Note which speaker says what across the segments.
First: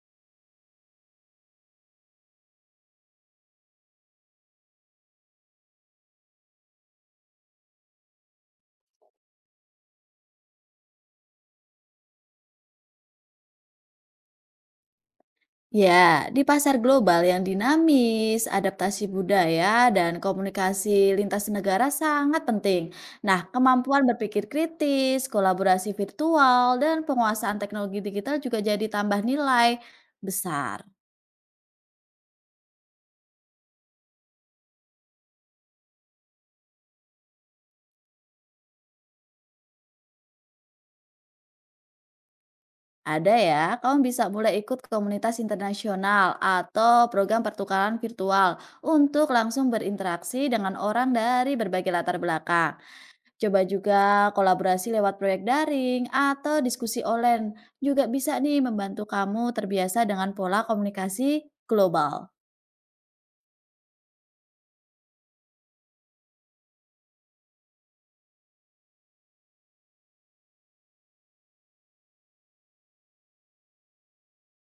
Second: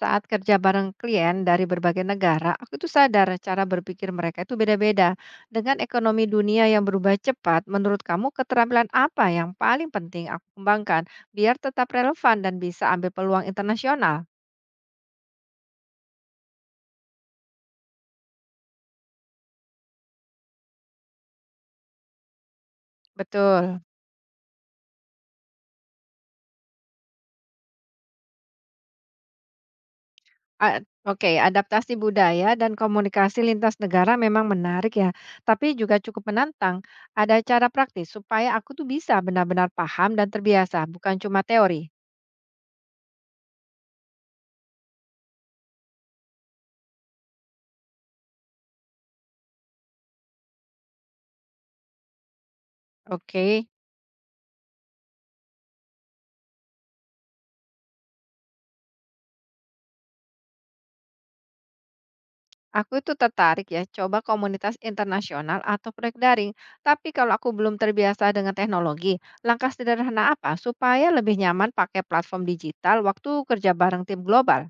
Speaker 1: Saat kerja bareng klien dari berbagai negara, aku tuh sadar cara berpikir mereka itu beda-beda. Dengan ekonomi dunia yang berubah cepat, menurut kamu keterampilan apa yang paling penting aku kembangkan biar tetap relevan dan bisa ambil peluang internasional?
Speaker 2: Ya, di pasar global yang dinamis, adaptasi budaya, dan komunikasi lintas negara sangat penting. Nah,
Speaker 1: Betul.
Speaker 2: kemampuan berpikir kritis, kolaborasi virtual, dan penguasaan teknologi digital juga jadi tambah nilai
Speaker 1: A-
Speaker 2: besar.
Speaker 1: Oke, adaptasi budaya dan komunikasi lintas negara memang menarik ya, tapi juga cukup menantang. Ada cara praktis supaya aku tuh bisa benar-benar paham dan terbiasa, bukan cuma teori.
Speaker 2: Ada ya, kamu bisa mulai ikut komunitas internasional atau program pertukaran virtual untuk langsung berinteraksi dengan orang dari berbagai latar belakang. Coba
Speaker 1: Oke.
Speaker 2: juga kolaborasi lewat proyek daring atau diskusi online juga bisa nih membantu kamu terbiasa dengan pola komunikasi global.
Speaker 1: Aku itu tertarik ya, coba komunitas internasional atau proyek daring. Tapi kalau aku belum terbiasa dengan teknologi, langkah sederhana apa supaya lebih nyaman pakai platform digital waktu kerja bareng tim global?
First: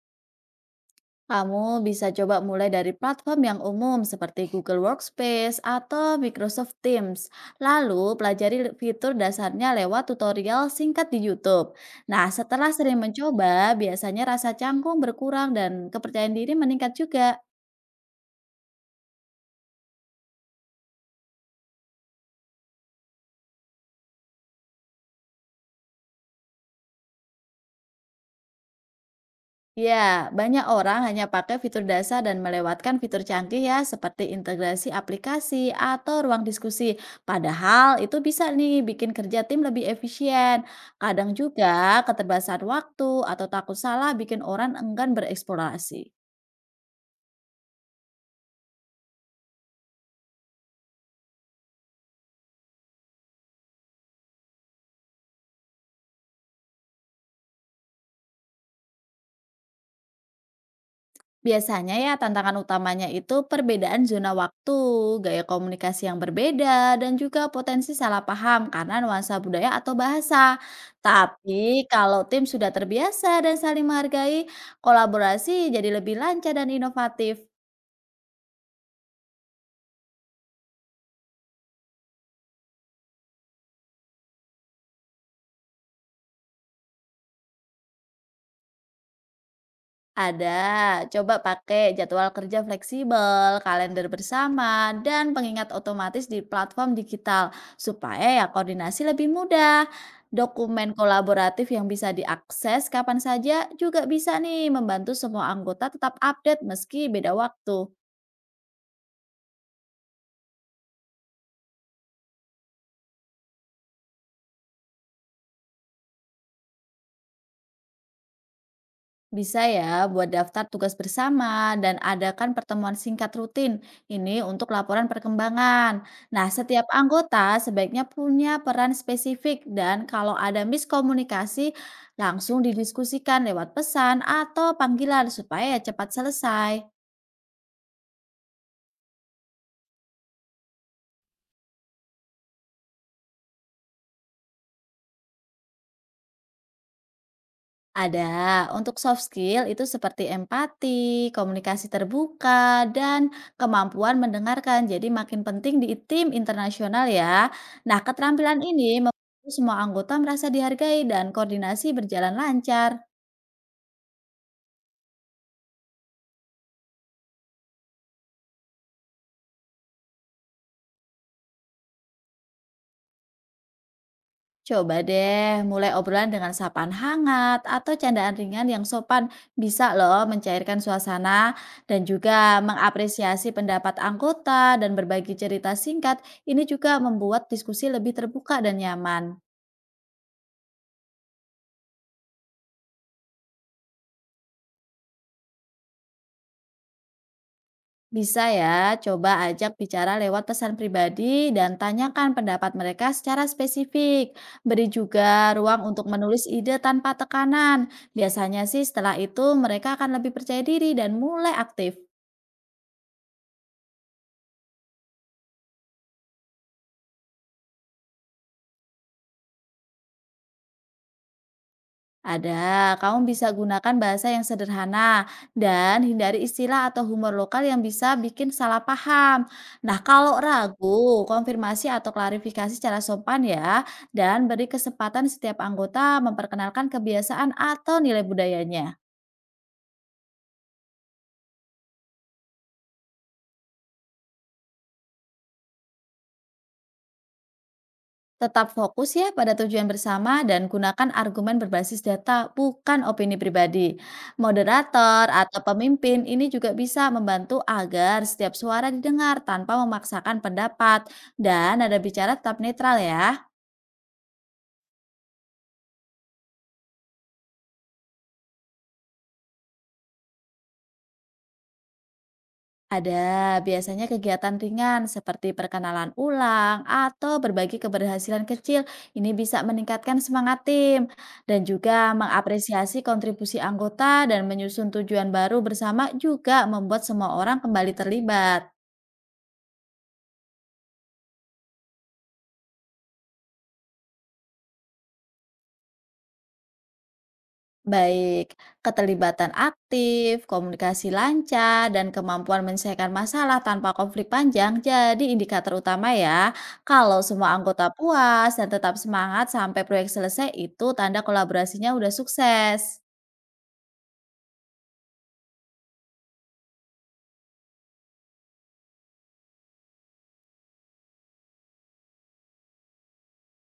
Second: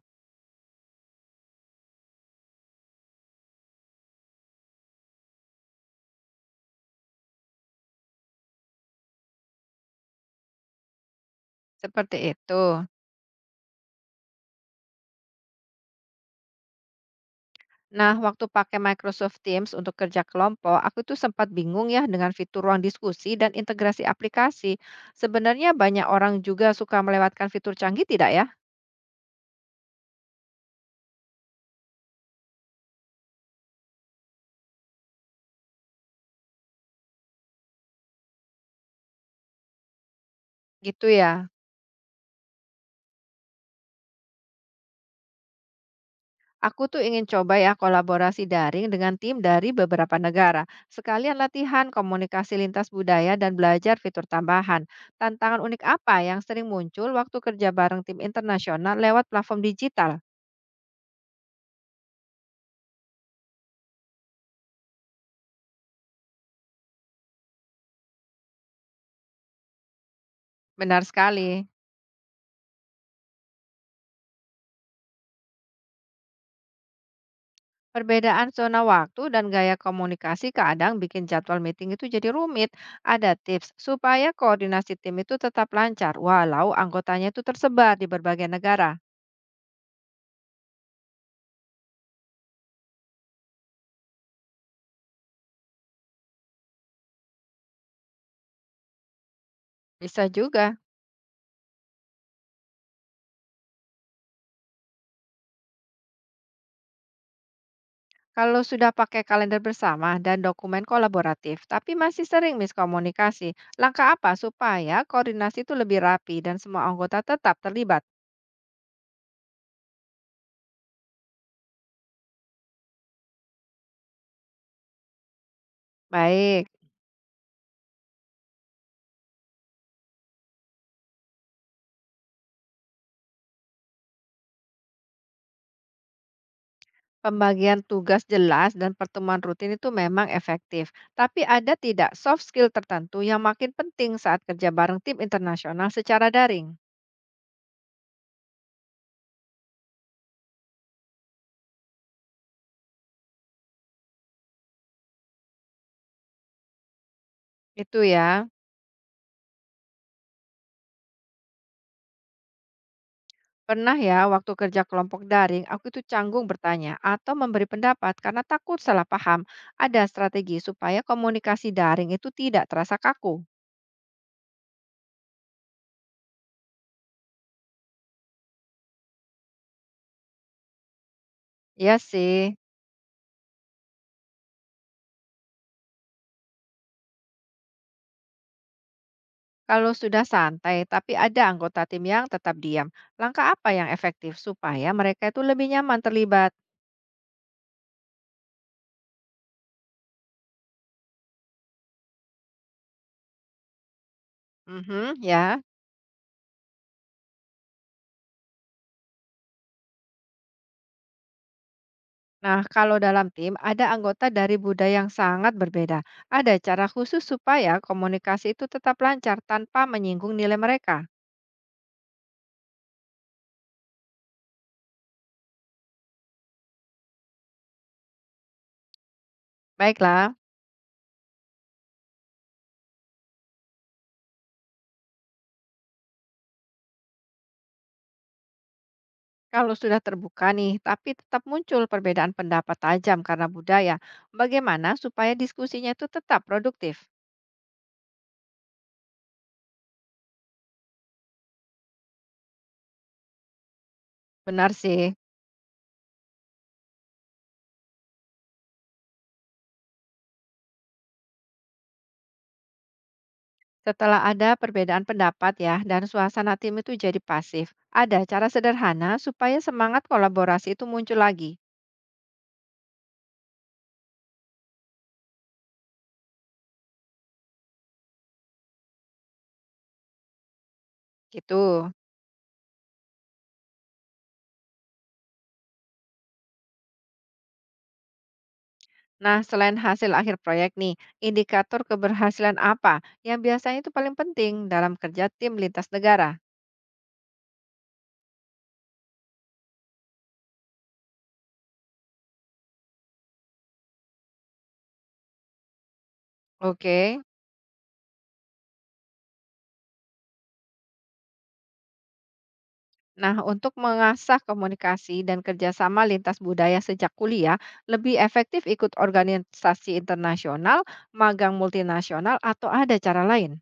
Speaker 2: Kamu bisa coba mulai dari platform yang umum seperti Google Workspace atau Microsoft Teams. Lalu pelajari fitur dasarnya lewat tutorial singkat di YouTube.
Speaker 1: Seperti
Speaker 2: Nah,
Speaker 1: itu.
Speaker 2: setelah sering mencoba, biasanya rasa canggung berkurang dan kepercayaan diri meningkat juga.
Speaker 1: Nah, waktu pakai Microsoft Teams untuk kerja kelompok, aku tuh sempat bingung ya dengan fitur ruang diskusi dan integrasi aplikasi. Sebenarnya banyak orang juga suka melewatkan fitur canggih tidak ya?
Speaker 2: Ya, banyak orang hanya pakai fitur dasar dan melewatkan fitur canggih ya, seperti integrasi aplikasi atau ruang diskusi. Padahal itu bisa nih bikin kerja tim lebih efisien.
Speaker 1: Gitu
Speaker 2: Kadang
Speaker 1: ya.
Speaker 2: juga keterbatasan waktu atau takut salah bikin orang enggan bereksplorasi.
Speaker 1: Aku tuh ingin coba ya kolaborasi daring dengan tim dari beberapa negara. Sekalian latihan komunikasi lintas budaya dan belajar fitur tambahan. Tantangan unik apa yang sering muncul waktu kerja bareng tim internasional lewat platform digital?
Speaker 2: Biasanya ya tantangan utamanya itu perbedaan zona waktu, gaya komunikasi yang berbeda, dan juga potensi salah paham karena nuansa budaya atau bahasa.
Speaker 1: Benar sekali.
Speaker 2: Tapi kalau tim sudah terbiasa dan saling menghargai, kolaborasi jadi lebih lancar dan inovatif.
Speaker 1: Perbedaan zona waktu dan gaya komunikasi kadang bikin jadwal meeting itu jadi rumit. Ada tips supaya koordinasi tim itu tetap lancar walau anggotanya itu tersebar di berbagai negara.
Speaker 2: Ada, coba pakai jadwal kerja fleksibel, kalender bersama, dan pengingat otomatis di platform digital supaya ya koordinasi lebih mudah.
Speaker 1: Bisa juga.
Speaker 2: Dokumen kolaboratif yang bisa diakses kapan saja juga bisa nih membantu semua anggota tetap update meski beda waktu.
Speaker 1: Kalau sudah pakai kalender bersama dan dokumen kolaboratif, tapi masih sering miskomunikasi, langkah apa supaya koordinasi itu lebih rapi dan semua anggota tetap terlibat?
Speaker 2: Bisa ya, buat daftar tugas bersama dan adakan pertemuan singkat rutin. Ini untuk laporan perkembangan. Nah,
Speaker 1: Baik,
Speaker 2: setiap anggota sebaiknya punya peran spesifik dan kalau ada miskomunikasi, langsung didiskusikan lewat pesan atau panggilan supaya cepat selesai.
Speaker 1: pembagian tugas jelas dan pertemuan rutin itu memang efektif. Tapi ada tidak soft skill tertentu yang makin penting saat kerja bareng tim internasional secara daring?
Speaker 2: Ada, untuk soft skill itu seperti empati, komunikasi terbuka, dan kemampuan mendengarkan. Jadi makin penting di tim internasional ya. Nah,
Speaker 1: Itu ya.
Speaker 2: keterampilan ini membantu semua anggota merasa dihargai dan koordinasi berjalan lancar.
Speaker 1: Pernah ya, waktu kerja kelompok daring, aku itu canggung bertanya atau memberi pendapat karena takut salah paham. Ada strategi supaya komunikasi daring itu tidak terasa kaku.
Speaker 2: Coba deh, mulai obrolan dengan sapaan hangat atau candaan ringan yang sopan bisa loh mencairkan suasana
Speaker 1: Ya
Speaker 2: dan juga
Speaker 1: sih,
Speaker 2: mengapresiasi pendapat anggota dan berbagi cerita singkat. Ini juga membuat diskusi lebih terbuka dan nyaman.
Speaker 1: kalau sudah santai, tapi ada anggota tim yang tetap diam. Langkah apa yang efektif supaya mereka itu lebih nyaman terlibat?
Speaker 2: Bisa ya, coba ajak bicara lewat pesan pribadi dan tanyakan pendapat mereka secara spesifik. Beri
Speaker 1: Mhm,
Speaker 2: juga
Speaker 1: ya.
Speaker 2: ruang untuk menulis ide tanpa tekanan. Biasanya sih setelah itu mereka akan lebih percaya diri dan mulai aktif.
Speaker 1: Nah, kalau dalam tim ada anggota dari budaya yang sangat berbeda, ada cara khusus supaya komunikasi itu tetap lancar tanpa menyinggung nilai mereka.
Speaker 2: Ada, kamu bisa gunakan bahasa yang sederhana dan hindari istilah atau humor lokal yang bisa bikin salah paham. Nah, kalau
Speaker 1: Baiklah.
Speaker 2: ragu, konfirmasi atau klarifikasi secara sopan ya, dan beri kesempatan setiap anggota memperkenalkan kebiasaan atau nilai budayanya.
Speaker 1: Kalau sudah terbuka nih, tapi tetap muncul perbedaan pendapat tajam karena budaya, bagaimana supaya diskusinya itu tetap produktif?
Speaker 2: Tetap fokus ya pada tujuan bersama dan gunakan argumen berbasis data, bukan opini pribadi.
Speaker 1: Benar sih,
Speaker 2: Moderator atau pemimpin ini juga bisa membantu agar setiap suara didengar tanpa memaksakan pendapat dan nada bicara tetap netral ya.
Speaker 1: setelah ada perbedaan pendapat ya, dan suasana tim itu jadi pasif, ada cara sederhana supaya semangat kolaborasi itu muncul lagi.
Speaker 2: Ada biasanya kegiatan ringan seperti perkenalan ulang atau berbagi keberhasilan kecil. Ini bisa meningkatkan semangat tim dan
Speaker 1: Gitu.
Speaker 2: juga mengapresiasi kontribusi anggota dan menyusun tujuan baru bersama juga membuat semua orang kembali terlibat.
Speaker 1: Nah, selain hasil akhir proyek nih, indikator keberhasilan apa yang biasanya itu paling penting dalam kerja tim lintas negara?
Speaker 2: Baik keterlibatan aktif, komunikasi lancar, dan kemampuan menyelesaikan masalah tanpa konflik panjang jadi indikator utama ya.
Speaker 1: Oke.
Speaker 2: Kalau semua anggota puas dan tetap semangat sampai proyek selesai, itu tanda kolaborasinya udah sukses.
Speaker 1: Nah, untuk mengasah komunikasi dan kerjasama lintas budaya sejak kuliah, lebih efektif ikut organisasi internasional, magang multinasional, atau ada cara lain?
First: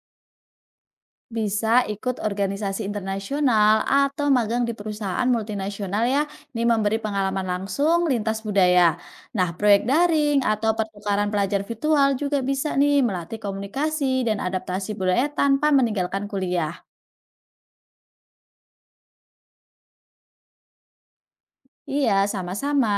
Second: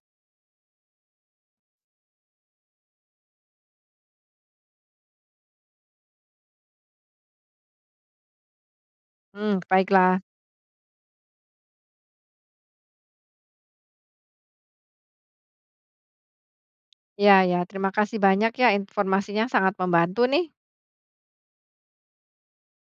Speaker 2: Bisa ikut organisasi internasional atau magang di perusahaan multinasional ya. Ini memberi pengalaman langsung lintas budaya. Nah,
Speaker 1: Hmm,
Speaker 2: proyek
Speaker 1: baiklah.
Speaker 2: daring atau pertukaran pelajar virtual juga bisa nih melatih komunikasi dan adaptasi budaya tanpa meninggalkan kuliah.
Speaker 1: Ya, ya. Terima kasih banyak ya. Informasinya sangat membantu nih.
Speaker 2: Iya, sama-sama.